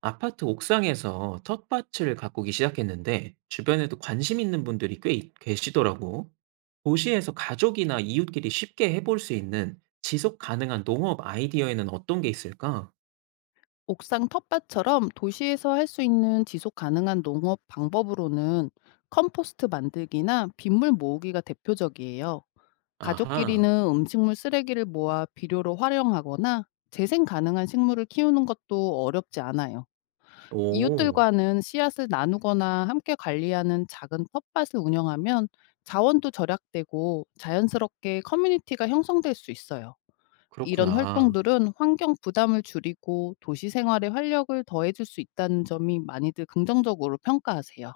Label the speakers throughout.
Speaker 1: 아파트 옥상에서 텃밭을 가꾸기 시작했는데 주변에도 관심 있는 분들이 꽤 계시더라고. 도시에서 가족이나 이웃끼리 쉽게 해볼 수 있는 지속 가능한 농업 아이디어에는 어떤 게 있을까?
Speaker 2: 옥상 텃밭처럼 도시에서 할 수 있는 지속 가능한 농업 방법으로는 컴포스트 만들기나 빗물 모으기가 대표적이에요.
Speaker 1: 아하.
Speaker 2: 가족끼리는 음식물 쓰레기를 모아 비료로 활용하거나 재생 가능한 식물을 키우는 것도 어렵지 않아요.
Speaker 1: 오.
Speaker 2: 이웃들과는 씨앗을 나누거나 함께 관리하는 작은 텃밭을 운영하면 자원도 절약되고 자연스럽게 커뮤니티가 형성될 수 있어요. 이런
Speaker 1: 그렇구나.
Speaker 2: 활동들은 환경 부담을 줄이고 도시 생활에 활력을 더해 줄 수 있다는 점이 많이들 긍정적으로 평가하세요.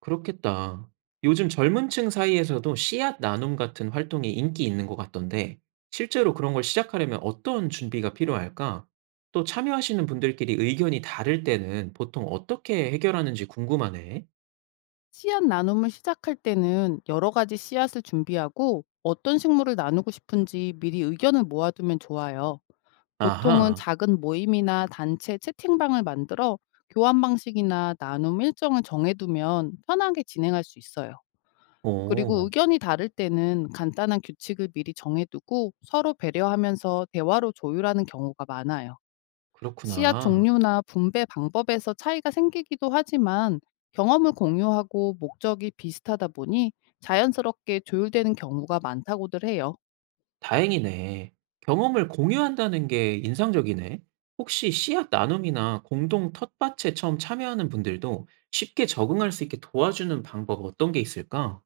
Speaker 1: 그렇겠다. 요즘 젊은 층 사이에서도 씨앗 나눔 같은 활동이 인기 있는 것 같던데, 실제로 그런 걸 시작하려면 어떤 준비가 필요할까? 또 참여하시는 분들끼리 의견이 다를 때는 보통 어떻게 해결하는지 궁금하네.
Speaker 2: 씨앗 나눔을 시작할 때는 여러 가지 씨앗을 준비하고 어떤 식물을 나누고 싶은지 미리 의견을 모아두면 좋아요. 보통은
Speaker 1: 아하.
Speaker 2: 작은 모임이나 단체 채팅방을 만들어 교환 방식이나 나눔 일정을 정해두면 편하게 진행할 수 있어요. 그리고
Speaker 1: 오.
Speaker 2: 의견이 다를 때는 간단한 규칙을 미리 정해두고 서로 배려하면서 대화로 조율하는 경우가 많아요. 씨앗
Speaker 1: 그렇구나.
Speaker 2: 종류나 분배 방법에서 차이가 생기기도 하지만, 경험을 공유하고 목적이 비슷하다 보니 자연스럽게 조율되는 경우가 많다고들 해요.
Speaker 1: 다행이네. 경험을 공유한다는 게 인상적이네. 혹시 씨앗 나눔이나 공동 텃밭에 처음 참여하는 분들도 쉽게 적응할 수 있게 도와주는 방법 어떤 게 있을까?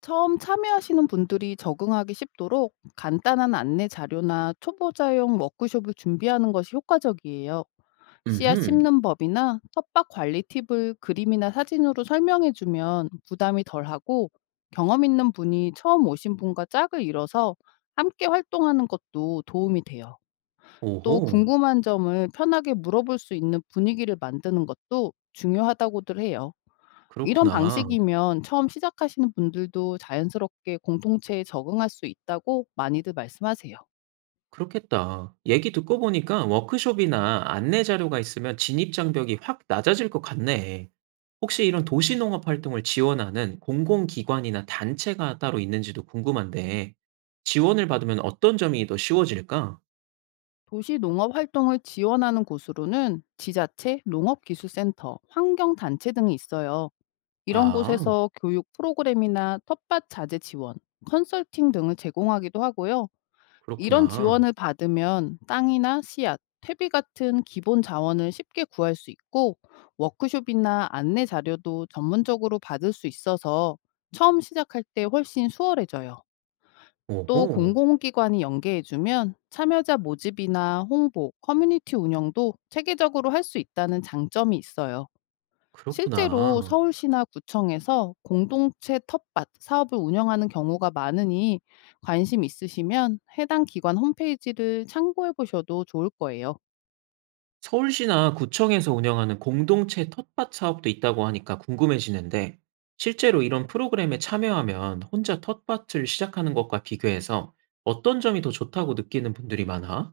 Speaker 2: 처음 참여하시는 분들이 적응하기 쉽도록 간단한 안내 자료나 초보자용 워크숍을 준비하는 것이 효과적이에요. 씨앗
Speaker 1: 음흠.
Speaker 2: 심는 법이나 텃밭 관리 팁을 그림이나 사진으로 설명해 주면 부담이 덜하고, 경험 있는 분이 처음 오신 분과 짝을 이뤄서 함께 활동하는 것도 도움이 돼요. 또
Speaker 1: 오호.
Speaker 2: 궁금한 점을 편하게 물어볼 수 있는 분위기를 만드는 것도 중요하다고들 해요. 이런
Speaker 1: 그렇구나.
Speaker 2: 방식이면 처음 시작하시는 분들도 자연스럽게 공동체에 적응할 수 있다고 많이들 말씀하세요.
Speaker 1: 그렇겠다. 얘기 듣고 보니까 워크숍이나 안내 자료가 있으면 진입 장벽이 확 낮아질 것 같네. 혹시 이런 도시농업 활동을 지원하는 공공기관이나 단체가 따로 있는지도 궁금한데, 지원을 받으면 어떤 점이 더 쉬워질까?
Speaker 2: 도시 농업 활동을 지원하는 곳으로는 지자체, 농업기술센터, 환경단체 등이 있어요. 이런
Speaker 1: 아.
Speaker 2: 곳에서 교육 프로그램이나 텃밭 자재 지원, 컨설팅 등을 제공하기도 하고요. 이런
Speaker 1: 그렇구나.
Speaker 2: 지원을 받으면 땅이나 씨앗, 퇴비 같은 기본 자원을 쉽게 구할 수 있고, 워크숍이나 안내 자료도 전문적으로 받을 수 있어서 처음 시작할 때 훨씬 수월해져요. 또
Speaker 1: 오호.
Speaker 2: 공공기관이 연계해 주면 참여자 모집이나 홍보, 커뮤니티 운영도 체계적으로 할 수 있다는 장점이 있어요. 실제로
Speaker 1: 그렇구나.
Speaker 2: 서울시나 구청에서 공동체 텃밭 사업을 운영하는 경우가 많으니, 관심 있으시면 해당 기관 홈페이지를 참고해 보셔도 좋을 거예요.
Speaker 1: 서울시나 구청에서 운영하는 공동체 텃밭 사업도 있다고 하니까 궁금해지는데, 실제로 이런 프로그램에 참여하면 혼자 텃밭을 시작하는 것과 비교해서 어떤 점이 더 좋다고 느끼는 분들이 많아?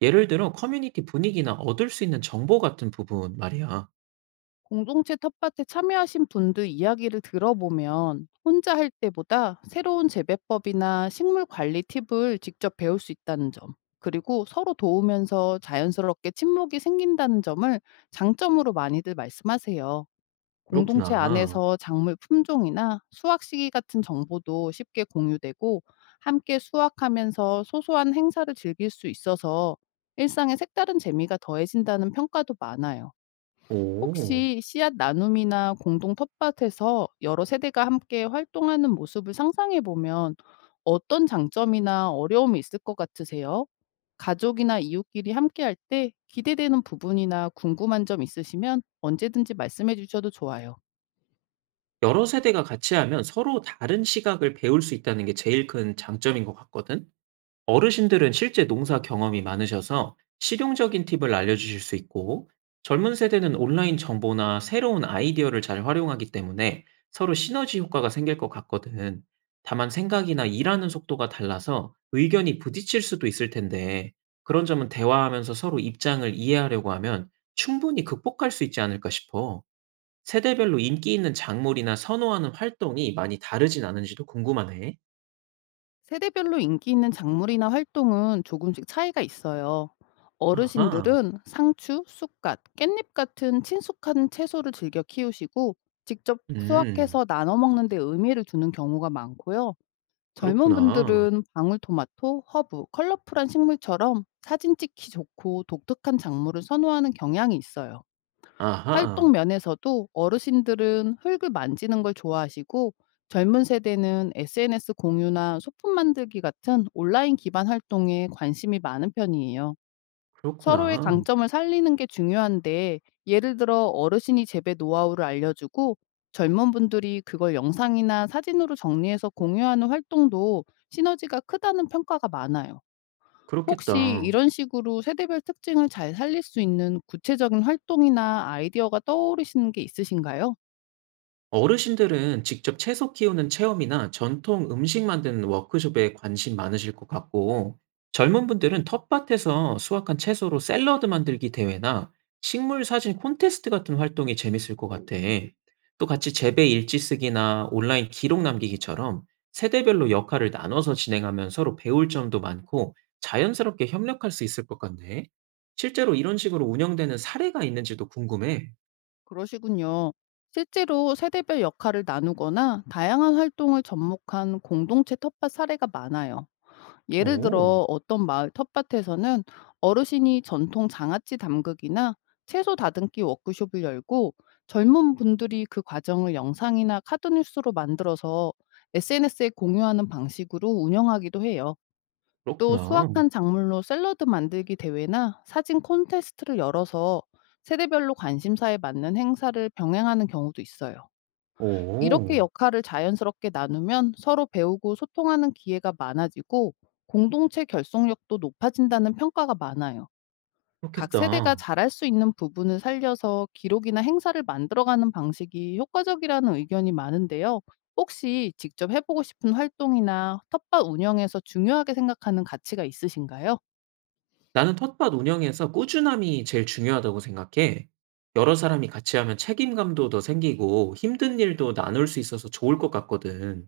Speaker 1: 예를 들어 커뮤니티 분위기나 얻을 수 있는 정보 같은 부분 말이야.
Speaker 2: 공동체 텃밭에 참여하신 분들 이야기를 들어보면 혼자 할 때보다 새로운 재배법이나 식물 관리 팁을 직접 배울 수 있다는 점, 그리고 서로 도우면서 자연스럽게 친목이 생긴다는 점을 장점으로 많이들 말씀하세요. 공동체
Speaker 1: 그렇구나.
Speaker 2: 안에서 작물 품종이나 수확 시기 같은 정보도 쉽게 공유되고, 함께 수확하면서 소소한 행사를 즐길 수 있어서 일상에 색다른 재미가 더해진다는 평가도 많아요.
Speaker 1: 오.
Speaker 2: 혹시 씨앗 나눔이나 공동 텃밭에서 여러 세대가 함께 활동하는 모습을 상상해 보면 어떤 장점이나 어려움이 있을 것 같으세요? 가족이나 이웃끼리 함께할 때 기대되는 부분이나 궁금한 점 있으시면 언제든지 말씀해 주셔도 좋아요.
Speaker 1: 여러 세대가 같이 하면 서로 다른 시각을 배울 수 있다는 게 제일 큰 장점인 것 같거든? 어르신들은 실제 농사 경험이 많으셔서 실용적인 팁을 알려주실 수 있고, 젊은 세대는 온라인 정보나 새로운 아이디어를 잘 활용하기 때문에 서로 시너지 효과가 생길 것 같거든. 다만 생각이나 일하는 속도가 달라서 의견이 부딪힐 수도 있을 텐데, 그런 점은 대화하면서 서로 입장을 이해하려고 하면 충분히 극복할 수 있지 않을까 싶어. 세대별로 인기 있는 작물이나 선호하는 활동이 많이 다르진 않은지도 궁금하네.
Speaker 2: 세대별로 인기 있는 작물이나 활동은 조금씩 차이가 있어요.
Speaker 1: 아하.
Speaker 2: 어르신들은 상추, 쑥갓, 깻잎 같은 친숙한 채소를 즐겨 키우시고, 직접
Speaker 1: 음.
Speaker 2: 수확해서 나눠 먹는 데 의미를 두는 경우가 많고요. 젊은
Speaker 1: 그렇구나.
Speaker 2: 분들은 방울토마토, 허브, 컬러풀한 식물처럼 사진 찍기 좋고 독특한 작물을 선호하는 경향이 있어요. 활동
Speaker 1: 아하.
Speaker 2: 면에서도 어르신들은 흙을 만지는 걸 좋아하시고, 젊은 세대는 SNS 공유나 소품 만들기 같은 온라인 기반 활동에 관심이 많은 편이에요. 서로의
Speaker 1: 그렇구나.
Speaker 2: 강점을 살리는 게 중요한데, 예를 들어 어르신이 재배 노하우를 알려주고 젊은 분들이 그걸 영상이나 사진으로 정리해서 공유하는 활동도 시너지가 크다는 평가가 많아요. 혹시
Speaker 1: 그렇겠다.
Speaker 2: 이런 식으로 세대별 특징을 잘 살릴 수 있는 구체적인 활동이나 아이디어가 떠오르시는 게 있으신가요?
Speaker 1: 어르신들은 직접 채소 키우는 체험이나 전통 음식 만드는 워크숍에 관심 많으실 것 같고, 젊은 분들은 텃밭에서 수확한 채소로 샐러드 만들기 대회나 식물 사진 콘테스트 같은 활동이 재밌을 것 같아. 또 같이 재배 일지 쓰기나 온라인 기록 남기기처럼 세대별로 역할을 나눠서 진행하면 서로 배울 점도 많고 자연스럽게 협력할 수 있을 것 같네. 실제로 이런 식으로 운영되는 사례가 있는지도 궁금해.
Speaker 2: 그러시군요. 실제로 세대별 역할을 나누거나 다양한 활동을 접목한 공동체 텃밭 사례가 많아요. 예를
Speaker 1: 오.
Speaker 2: 들어 어떤 마을 텃밭에서는 어르신이 전통 장아찌 담그기나 채소 다듬기 워크숍을 열고, 젊은 분들이 그 과정을 영상이나 카드뉴스로 만들어서 SNS에 공유하는 방식으로 운영하기도 해요. 또
Speaker 1: 그렇구나.
Speaker 2: 수확한 작물로 샐러드 만들기 대회나 사진 콘테스트를 열어서 세대별로 관심사에 맞는 행사를 병행하는 경우도 있어요. 이렇게
Speaker 1: 오.
Speaker 2: 역할을 자연스럽게 나누면 서로 배우고 소통하는 기회가 많아지고 공동체 결속력도 높아진다는 평가가 많아요. 각 세대가
Speaker 1: 그렇겠다.
Speaker 2: 잘할 수 있는 부분을 살려서 기록이나 행사를 만들어가는 방식이 효과적이라는 의견이 많은데요. 혹시 직접 해보고 싶은 활동이나 텃밭 운영에서 중요하게 생각하는 가치가 있으신가요?
Speaker 1: 나는 텃밭 운영에서 꾸준함이 제일 중요하다고 생각해. 여러 사람이 같이 하면 책임감도 더 생기고 힘든 일도 나눌 수 있어서 좋을 것 같거든.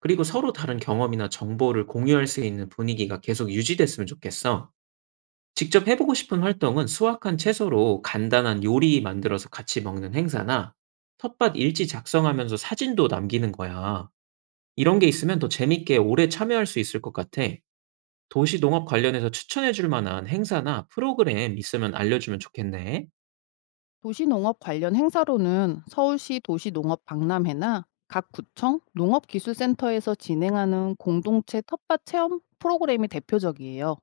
Speaker 1: 그리고 서로 다른 경험이나 정보를 공유할 수 있는 분위기가 계속 유지됐으면 좋겠어. 직접 해보고 싶은 활동은 수확한 채소로 간단한 요리 만들어서 같이 먹는 행사나 텃밭 일지 작성하면서 사진도 남기는 거야. 이런 게 있으면 더 재밌게 오래 참여할 수 있을 것 같아. 도시 농업 관련해서 추천해 줄 만한 행사나 프로그램 있으면 알려주면 좋겠네.
Speaker 2: 도시농업 관련 행사로는 서울시 도시농업 박람회나 각 구청 농업기술센터에서 진행하는 공동체 텃밭 체험 프로그램이 대표적이에요.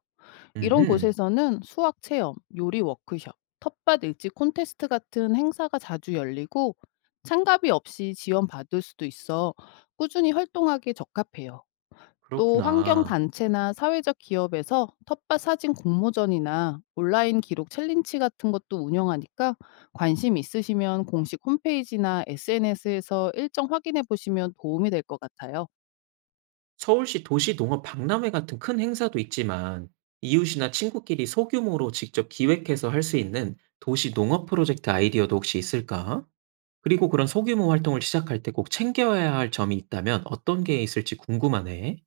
Speaker 2: 이런
Speaker 1: 음흠.
Speaker 2: 곳에서는 수학 체험, 요리 워크숍, 텃밭 일지 콘테스트 같은 행사가 자주 열리고, 참가비 없이 지원받을 수도 있어 꾸준히 활동하기에 적합해요. 또
Speaker 1: 그렇구나.
Speaker 2: 환경단체나 사회적 기업에서 텃밭 사진 공모전이나 온라인 기록 챌린지 같은 것도 운영하니까, 관심 있으시면 공식 홈페이지나 SNS에서 일정 확인해 보시면 도움이 될 것 같아요.
Speaker 1: 서울시 도시 농업 박람회 같은 큰 행사도 있지만 이웃이나 친구끼리 소규모로 직접 기획해서 할 수 있는 도시 농업 프로젝트 아이디어도 혹시 있을까? 그리고 그런 소규모 활동을 시작할 때 꼭 챙겨야 할 점이 있다면 어떤 게 있을지 궁금하네.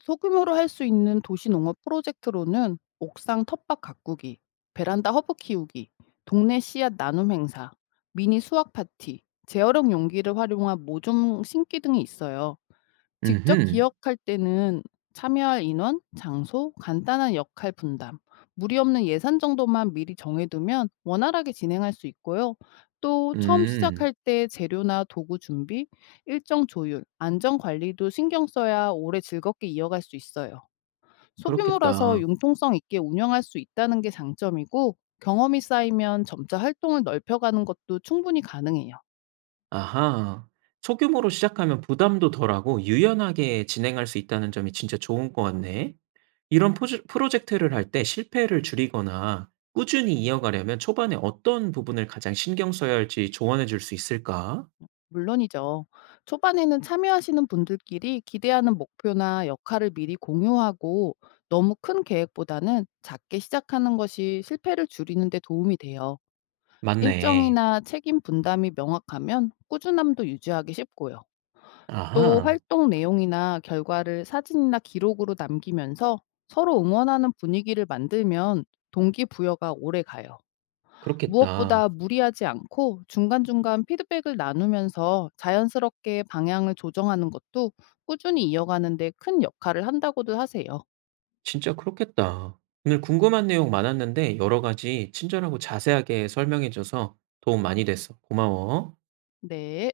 Speaker 2: 소규모로 할 수 있는 도시농업 프로젝트로는 옥상 텃밭 가꾸기, 베란다 허브 키우기, 동네 씨앗 나눔 행사, 미니 수확 파티, 재활용 용기를 활용한 모종 심기 등이 있어요. 직접
Speaker 1: 음흠.
Speaker 2: 기억할 때는 참여할 인원, 장소, 간단한 역할 분담, 무리 없는 예산 정도만 미리 정해두면 원활하게 진행할 수 있고요. 또 처음
Speaker 1: 음.
Speaker 2: 시작할 때 재료나 도구 준비, 일정 조율, 안전 관리도 신경 써야 오래 즐겁게 이어갈 수 있어요. 소규모라서
Speaker 1: 그렇겠다.
Speaker 2: 융통성 있게 운영할 수 있다는 게 장점이고, 경험이 쌓이면 점차 활동을 넓혀가는 것도 충분히 가능해요.
Speaker 1: 아하. 소규모로 시작하면 부담도 덜하고 유연하게 진행할 수 있다는 점이 진짜 좋은 것 같네. 이런 포즈 프로젝트를 할 때 실패를 줄이거나 꾸준히 이어가려면 초반에 어떤 부분을 가장 신경 써야 할지 조언해 줄 수 있을까?
Speaker 2: 물론이죠. 초반에는 참여하시는 분들끼리 기대하는 목표나 역할을 미리 공유하고, 너무 큰 계획보다는 작게 시작하는 것이 실패를 줄이는 데 도움이 돼요.
Speaker 1: 맞네.
Speaker 2: 일정이나 책임 분담이 명확하면 꾸준함도 유지하기 쉽고요. 또
Speaker 1: 아하.
Speaker 2: 활동 내용이나 결과를 사진이나 기록으로 남기면서 서로 응원하는 분위기를 만들면 동기부여가 오래 가요.
Speaker 1: 그렇겠다.
Speaker 2: 무엇보다 무리하지 않고 중간중간 피드백을 나누면서 자연스럽게 방향을 조정하는 것도 꾸준히 이어가는 데 큰 역할을 한다고도 하세요.
Speaker 1: 진짜 그렇겠다. 오늘 궁금한 내용 많았는데 여러 가지 친절하고 자세하게 설명해 줘서 도움 많이 됐어. 고마워.
Speaker 2: 네.